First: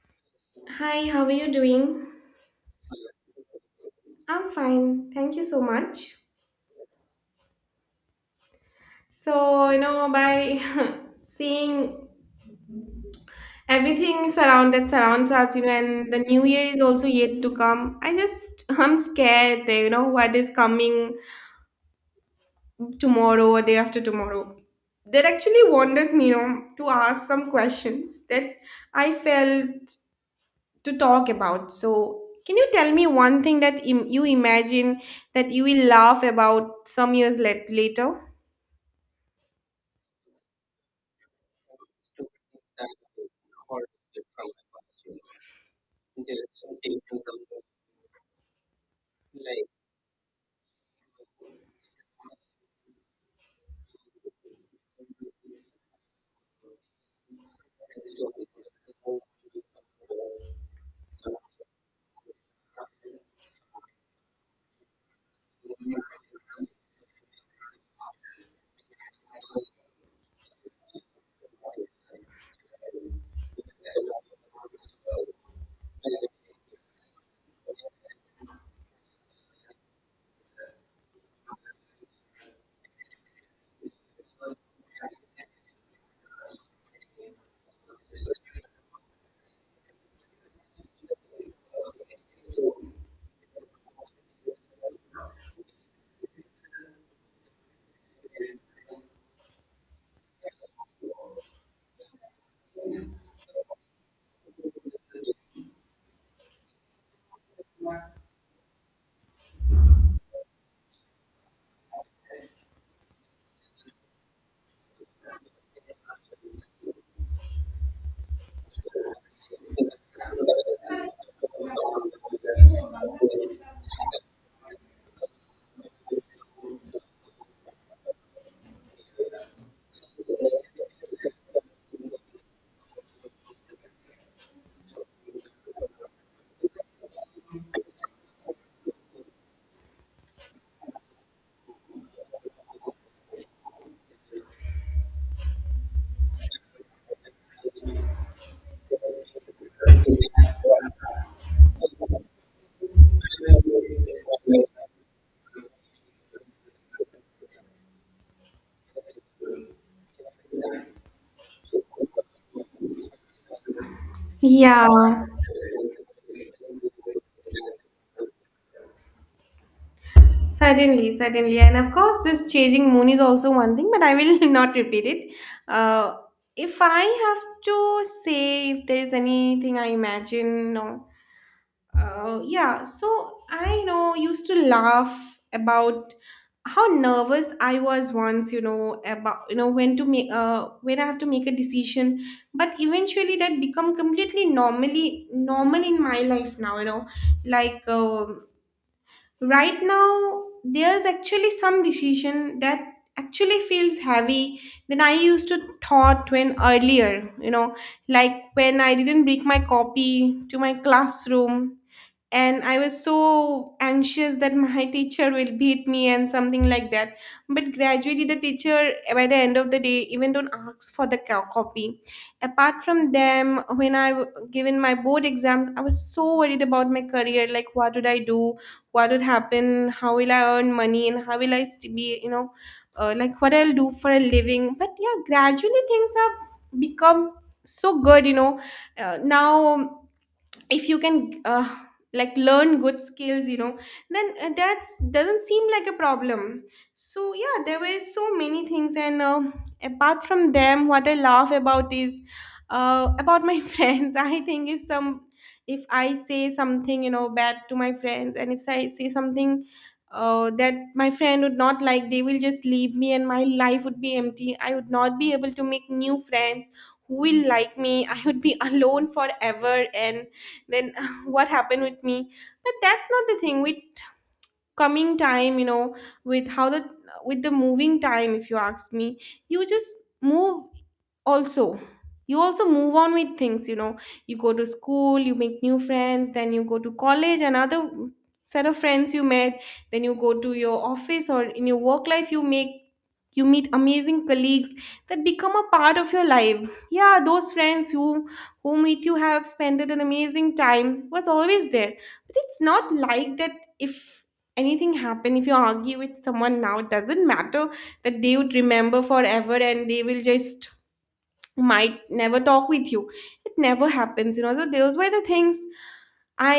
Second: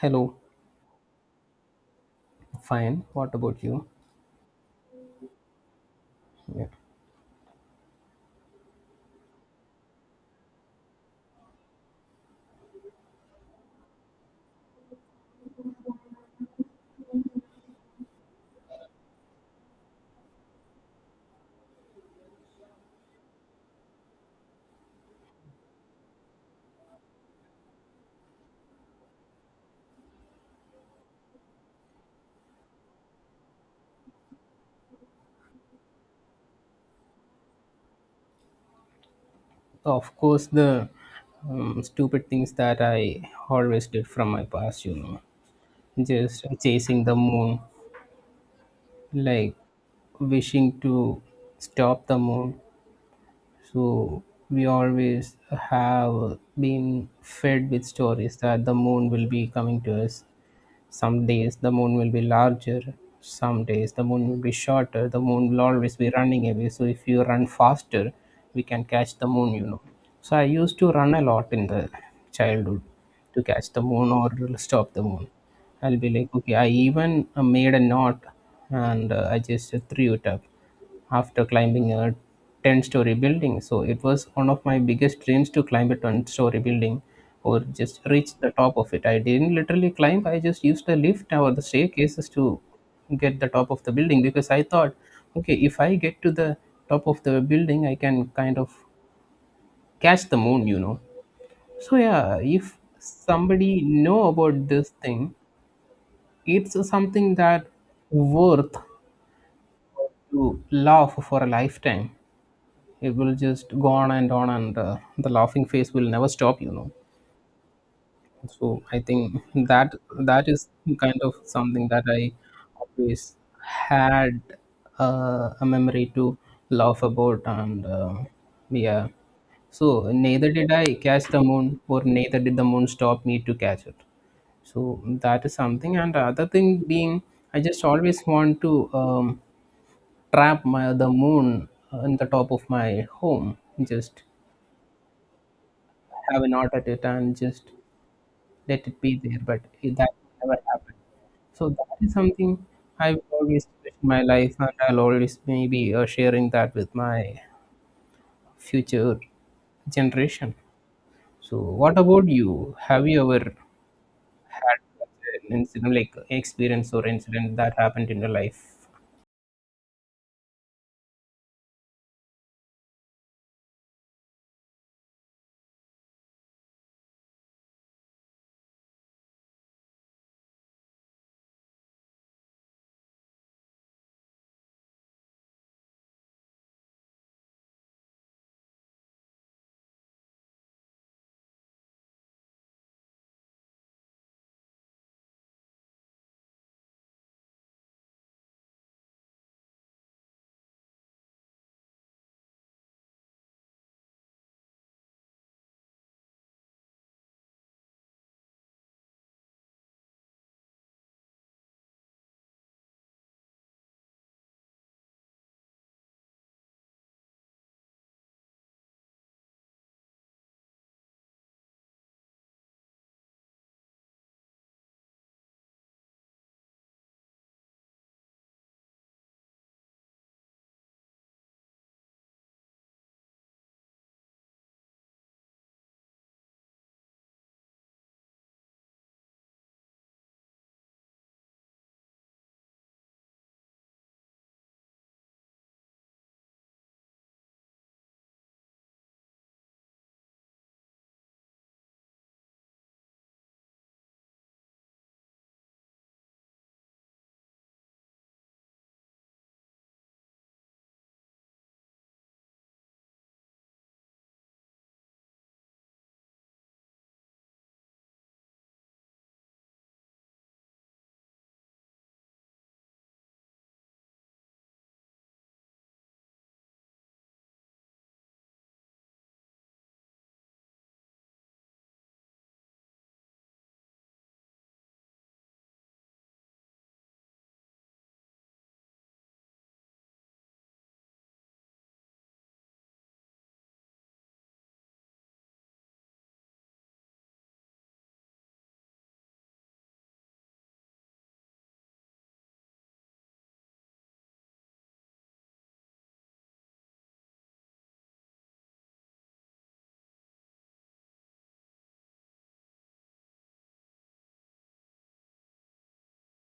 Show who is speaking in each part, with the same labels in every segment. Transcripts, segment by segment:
Speaker 1: Hello,
Speaker 2: Hi, how are you doing?
Speaker 1: fine. What about you?
Speaker 2: I'm fine. Thank you so much.
Speaker 1: Yeah.
Speaker 2: So, you know, by seeing everything surround that surrounds us, you know, and the new year is also yet to come. I just I'm scared, you know, what is coming tomorrow or day after tomorrow. That actually wanders me, you know, to ask some questions that I felt to talk about. So, can you tell me one thing that you imagine that you will laugh about some years later?
Speaker 1: Of course, the stupid things that I always did from my past, you know, just chasing the moon, like wishing to stop the moon. So, we always have been fed with stories that the moon will be coming to us. Some days the moon will be larger, some days the moon will be shorter. The moon will always be running away. So if you run faster, we can catch the moon, you know. So I used to run a lot in the childhood to catch the moon or stop the moon. I'll be like, okay, I even made a knot and I just threw it up after climbing a 10-story story building. So it was one of my biggest dreams to climb a 10-story story building or just reach the top of it. I didn't literally climb, I just used the lift or the staircases to get the top of the building because I thought, okay, if I get to the top of the building, I can kind of catch the moon, you know. So yeah, if somebody know about this thing, it's something that worth to laugh for a lifetime. It will just go on and on, and the laughing face will never stop, you know. So I think that that is kind of something that I always had, a memory to laugh about, and yeah, so neither did I catch the moon or neither did the moon stop me to catch it. So that is something, and the other thing being, I just always want to trap my the moon in the top of my home, just have a knot at it and just let it be there, but that never happened. So that is something I've always wished in my life, and I'll always maybe sharing that with my future generation. So, what about you? Have you ever had
Speaker 2: Yeah,
Speaker 1: an incident, like experience or incident that happened in your life?
Speaker 2: certainly, certainly. And of course, this chasing moon is also one thing, but I will not repeat it. Uh, if I have to say if there is anything I imagine, no. Yeah, so I used to laugh about how nervous I was once, you know, about when to make when I have to make a decision, but eventually that become completely normal in my life now, you know, like. Right now there's actually some decision that actually feels heavy than I used to thought when earlier, you know, like when I didn't bring my copy to my classroom and I was so anxious that my teacher will beat me and something like that. But gradually the teacher by the end of the day even don't ask for the copy. Apart from them, when I given my board exams, I was so worried about my career, like what would I do, what would happen, how will I earn money, and how will I be, you know, like what I'll do for a living. But yeah, gradually things have become so good, you know. Now, if you can, like learn good skills, you know, then that's doesn't seem like a problem. So yeah, there were so many things. And apart from them, what I laugh about is, about my friends. I think if some if I say something, you know, bad to my friends, and if I say something that my friend would not like, they will just leave me and my life would be empty, I would not be able to make new friends, who will like me, I would be alone forever. And then what happened with me. But that's not the thing with coming time, you know, with how the with the moving time, if you ask me. You just move, also you also move on with things, you know. You go to school, you make new friends, then you go to college, another set of friends you met, then you go to your office, or in your work life, you make you meet amazing colleagues that become a part of your life. Yeah, those friends whom with you have spent an amazing time was always there. But it's not like that, if anything happened, if you argue with someone now, it doesn't matter that they would remember forever and they will just might never talk with you. It never happens, you know. So those were the things I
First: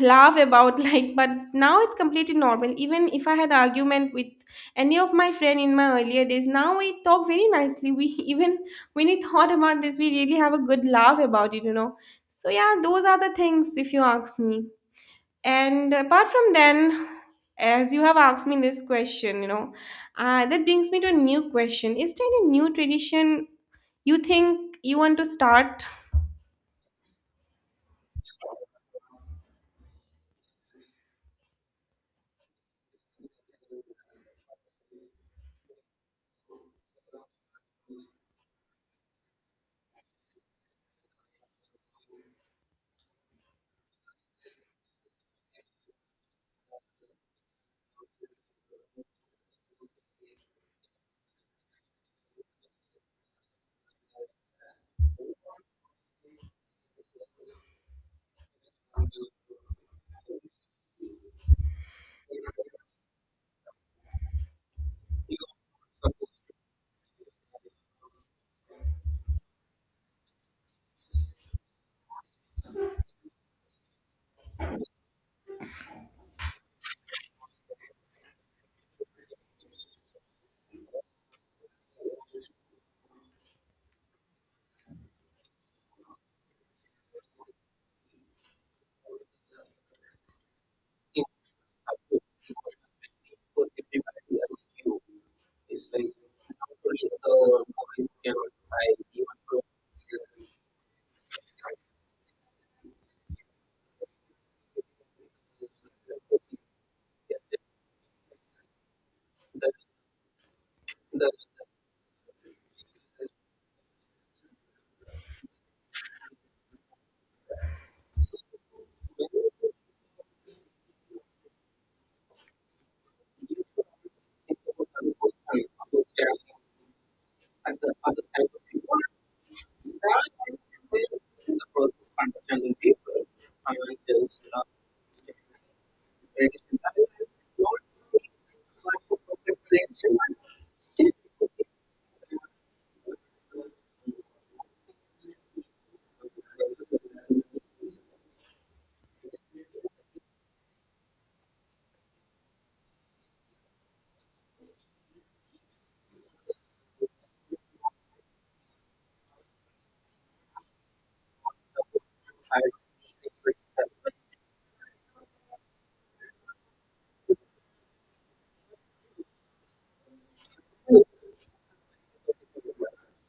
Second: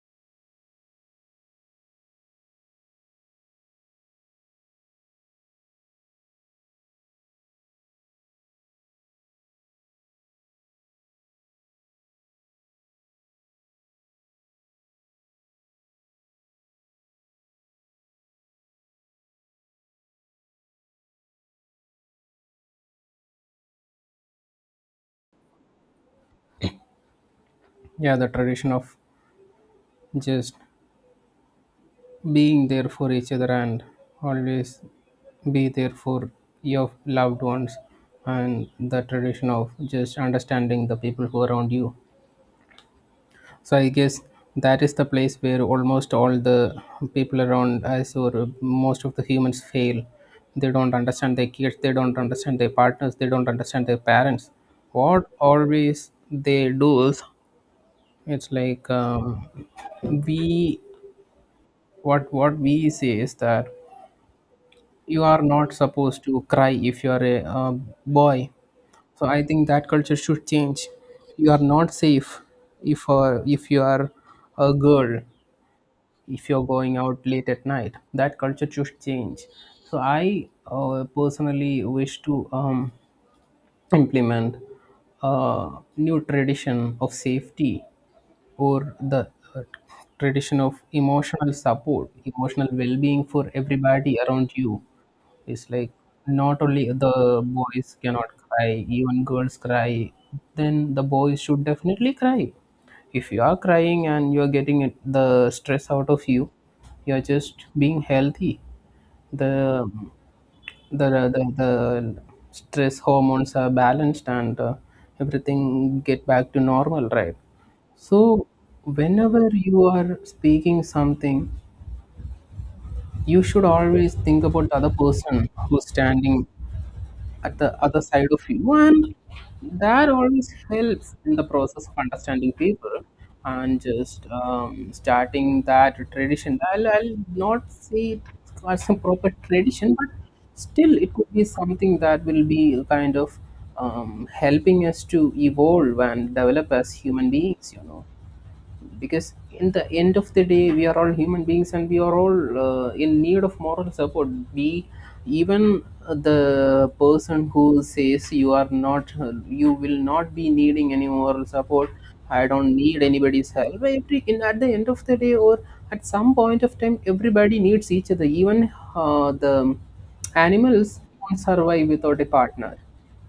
Speaker 2: laugh about. Like, but now it's completely normal. Even if I had argument with any of my friend in my earlier days, now we talk very nicely. We even when we thought about this, we really have a good laugh about it, you know. So yeah, those are the things, if you ask me. And apart from then, as you have asked me this question, you know, that brings me to a new question. Is there any new tradition you think you want to start?
Speaker 1: Yeah, the tradition of just being there for each other and always be there for your loved ones, and the tradition of just understanding the people who are around you. So I guess that is the place where almost all the people around us or most of the humans fail. They don't understand their kids, they don't understand their partners, they don't understand their parents. What always they do is, it's like, we, what we say is that you are not supposed to cry if you are a boy. So I think that culture should change. You are not safe if you are a girl, if you're going out late at night. That culture should change. So I personally wish to implement a new tradition of safety, or the uh, tradition of emotional support, emotional well-being for everybody around you. It's like, not only the boys cannot cry, even girls cry, then the boys should definitely cry. If you are crying and you are getting it, the stress out of you, you are just being healthy. The the the stress hormones are balanced, and everything get back to normal, right? So, whenever you are speaking something, you should always think about the other person who's standing at the other side of you, and that always helps in the process of understanding people. And just starting that tradition, I'll not say it as a proper tradition, but still it could be something that will be a kind of helping us to evolve and develop as human beings, you know, because in the end of the day we are all human beings, and we are all in need of moral support. We, even the person who says you are not, you will not be needing any moral support, I don't need anybody's help, at the end of the day, or at some point of time, everybody needs each other. Even the animals won't survive without a partner.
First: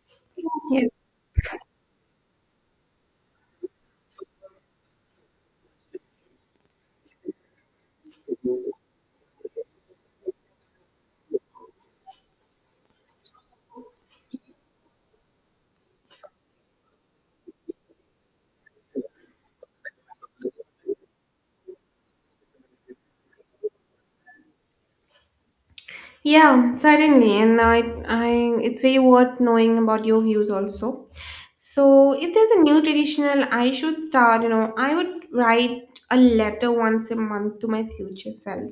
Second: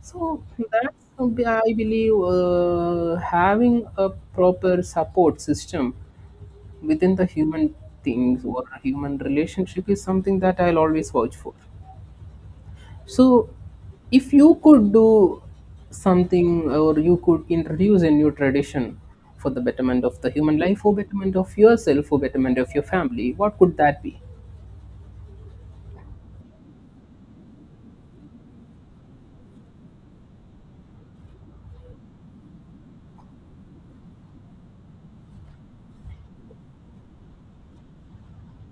Speaker 1: So
Speaker 2: Yes.
Speaker 1: that's, I believe, having a proper support system within the human things or human relationship is something that I'll always vouch for. So if you could do something or you could introduce a new tradition for the betterment of the human life or betterment of yourself or betterment of your family, what could that be?
Speaker 2: Yeah, certainly, and I, it's very worth knowing about your views also. So, if there's a new traditional, I should start. You know, I would write a letter once a month to my future self,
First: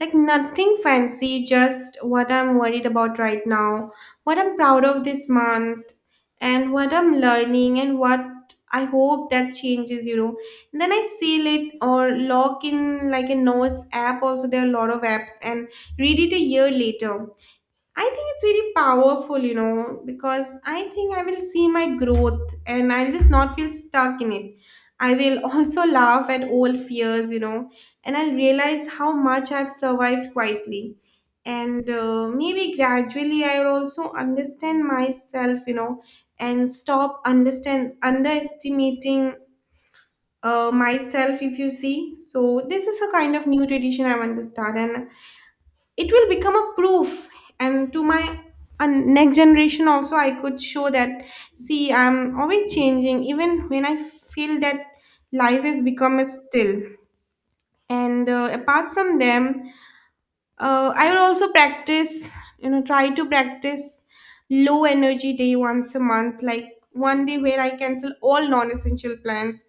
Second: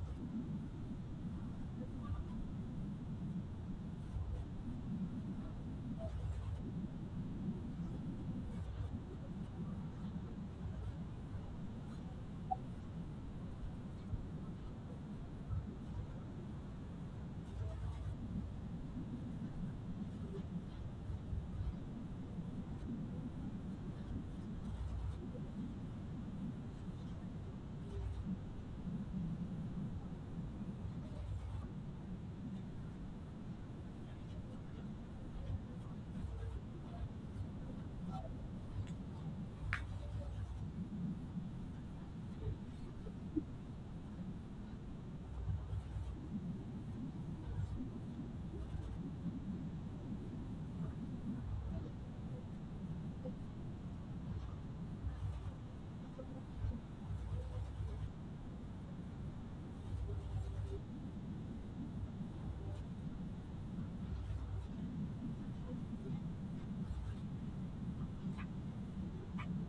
Speaker 2: like nothing fancy, just what I'm worried about right now, what I'm proud of this month, and what I'm learning, and what I hope that changes. You know, and then I seal it or log in like a notes app. Also, there are a lot of apps and read it a year later. I think it's very powerful, you know, because I think I will see my growth and I'll just not feel stuck in it. I will also laugh at old fears, you know, and I'll realize how much I've survived quietly. And maybe gradually I will also understand myself, you know, and stop understand underestimating myself, if you see. So this is a kind of new tradition I want to start, and it will become a proof and to my next generation also. I could show that, see, I'm always changing even when I feel that life has become a still. And apart from them, I will also practice, you know, try to practice low energy day once a month, like one day where I cancel all non-essential plans,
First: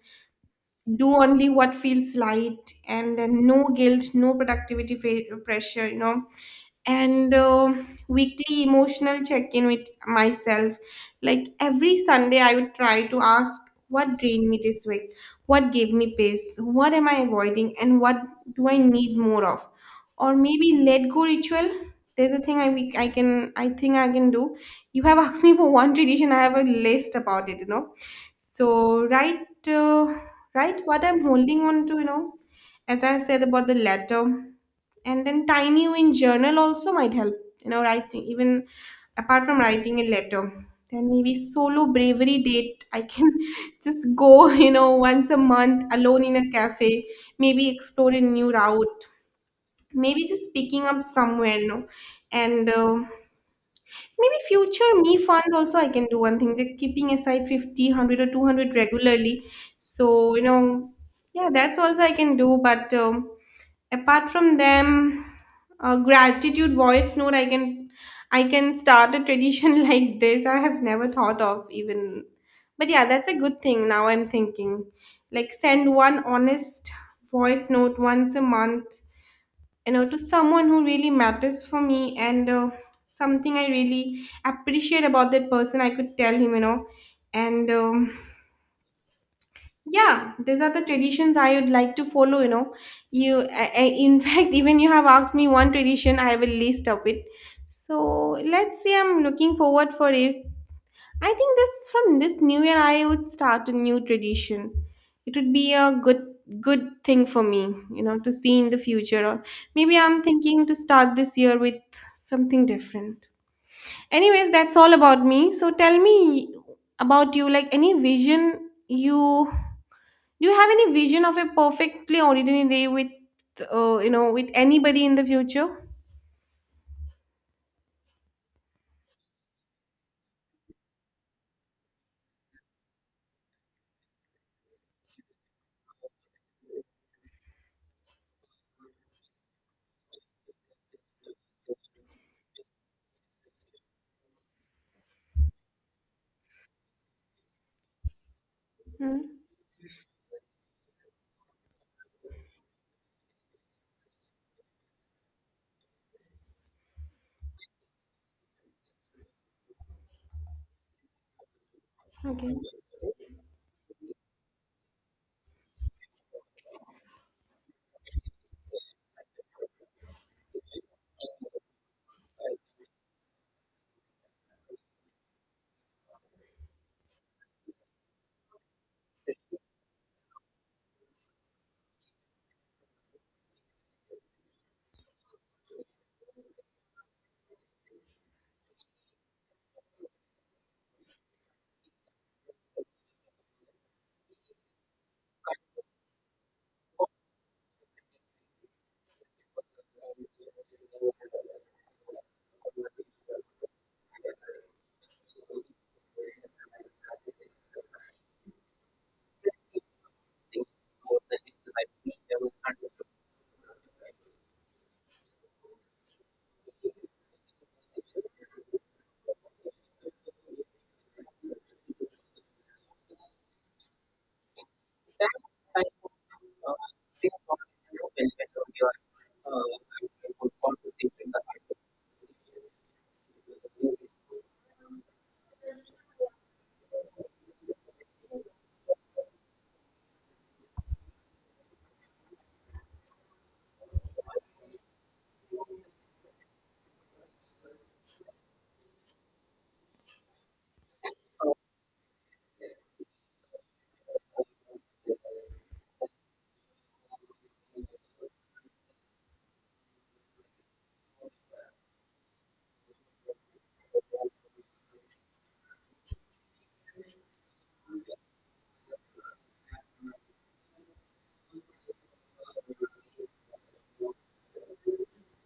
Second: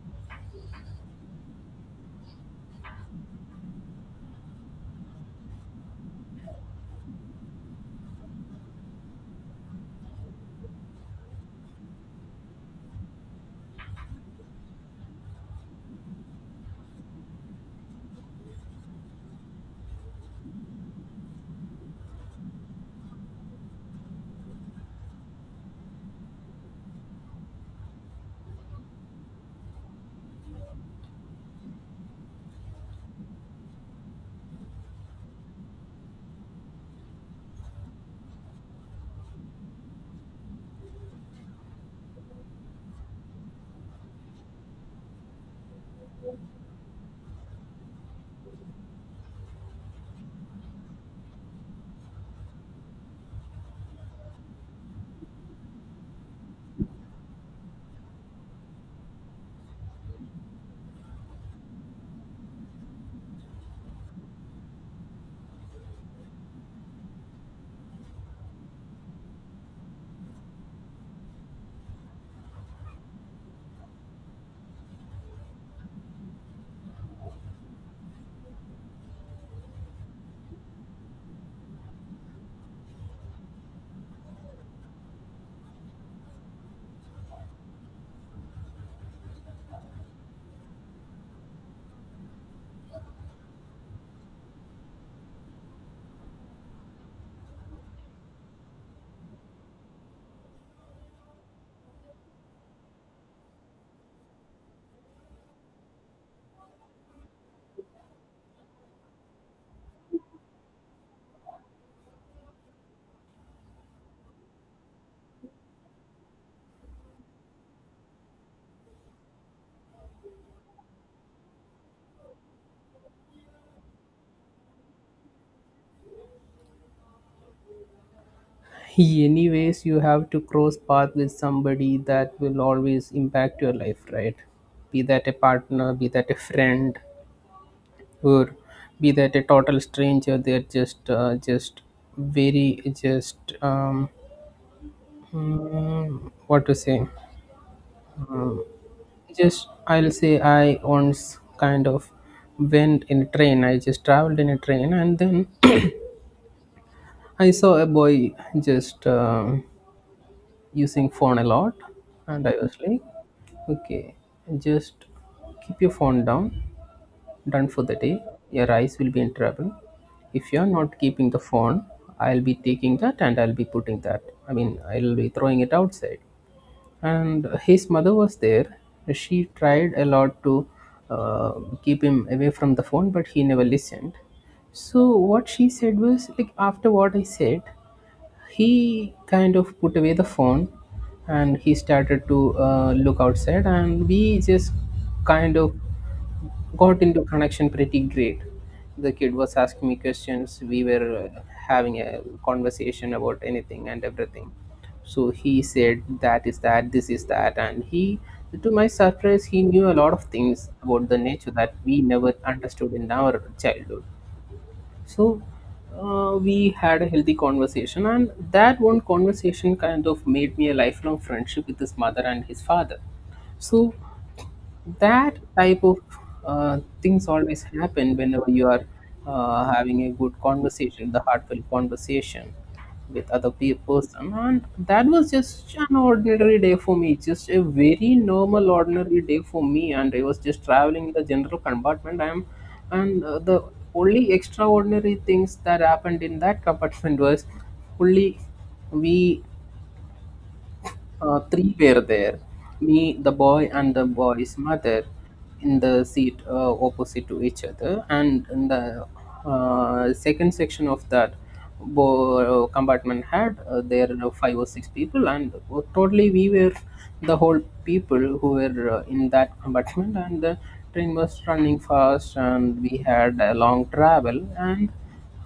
Speaker 2: do only what feels light, and then no guilt, no productivity pressure, you know. And weekly emotional check-in with myself, like every Sunday I would try to ask what drained me this week, what gave me peace, what am I avoiding, and what do I need more of. Or maybe let go ritual, there's a thing I think I can do. You have asked me for one tradition, I have a list about it, you know. So uh, right what I'm holding on to, you know, as I said about the letter. And then tiny win journal also might help, you know, writing, even apart from writing a letter. Then maybe solo bravery date, I can just go, you know, once a month alone in a cafe, maybe explore a new route, maybe just picking up somewhere, you know. And maybe future me fund also I can do one thing, like keeping aside 50, 100 or 200 regularly. So, you know, yeah, that's also I can do. But apart from them, gratitude voice note, I can start a tradition like this. I have never thought of even. But yeah, that's a good thing. Now I'm thinking, like send one honest voice note once a month, you know, to someone who really matters for me. And something I really appreciate about that person I could tell him, you know. And yeah, these are the traditions I would like to follow, you know. You in fact, even you have asked me one tradition, I have a list of it. So let's see, I'm looking forward for it. I think this from this new year I would start a new tradition. It would be a good thing for me, you know, to see in the future. Or maybe I'm thinking to start this year with something different. Anyways, that's all about me. So tell me about you, like any vision you do you have any vision of a perfectly ordinary day with, you know, with anybody in the future?
Speaker 1: Anyways, you have to cross path with somebody that will always impact your life, right? Be that a partner, be that a friend, or be that a total stranger. They're just very, just what to say,
Speaker 2: Hmm.
Speaker 1: just I'll say, I once kind of went in a train, I just traveled in a train, and then I saw a boy just using phone a lot. And I
Speaker 2: Okay.
Speaker 1: was like, okay, just keep your phone down, done for the day, your eyes will be in trouble. If you're not keeping the phone, I'll be taking that and I'll be putting that, I mean, I'll be throwing it outside. And his mother was there, she tried a lot to uh, keep him away from the phone, but he never listened. So what she said was like, after what I said, he kind of put away the phone, and he started to look outside, and we just kind of got into connection pretty great. The kid was asking me questions, we were having a conversation about anything and everything. So he said that is that, this is that, and he, to my surprise, he knew a lot of things about the nature that we never understood in our childhood. So we had a healthy conversation, and that one conversation kind of made me a lifelong friendship with his mother and his father. So that type of things always happen whenever you are having a good conversation, the heartfelt conversation with other person. And that was just an ordinary day for me, just a very normal, ordinary day for me. And I was just traveling in the general compartment. And the only extraordinary things that happened in that compartment was only we three were there, me, the boy, and the boy's mother in the seat opposite to each other. And in the second section of that compartment had, there were five or six people, and totally we were the whole people who were in that compartment. And the train was running fast, and we had a long travel, and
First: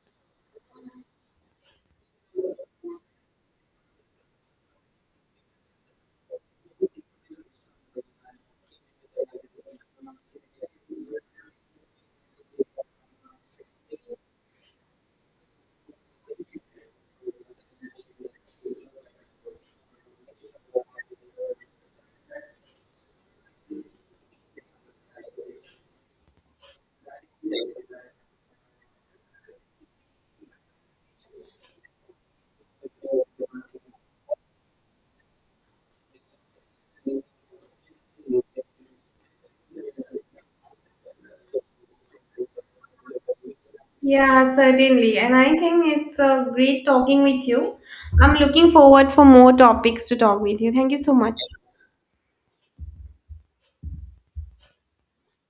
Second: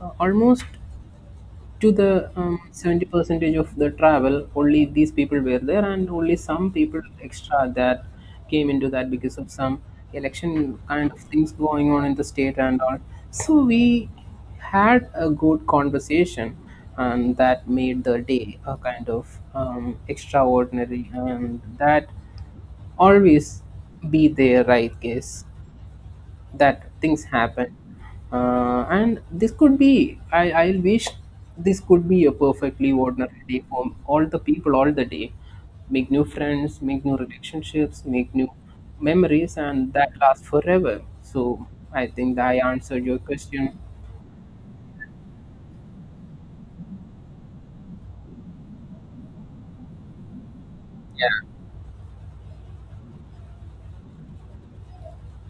Speaker 1: almost to the 70 percentage of the travel only these people were there, and only some people extra that came into that because of some election kind of things going on in the state and all. So we had a good conversation, and that made the day a kind of extraordinary. And that always be there, I guess, that things happen. And this could be, I wish this could be a perfectly ordinary day for all the people all the day. Make new friends, make new relationships, make new memories, and that lasts forever. So I think that I answered your question.
Speaker 2: Yeah, certainly. And I think it's great talking with you. I'm looking forward for more topics to talk with you. Thank you so much.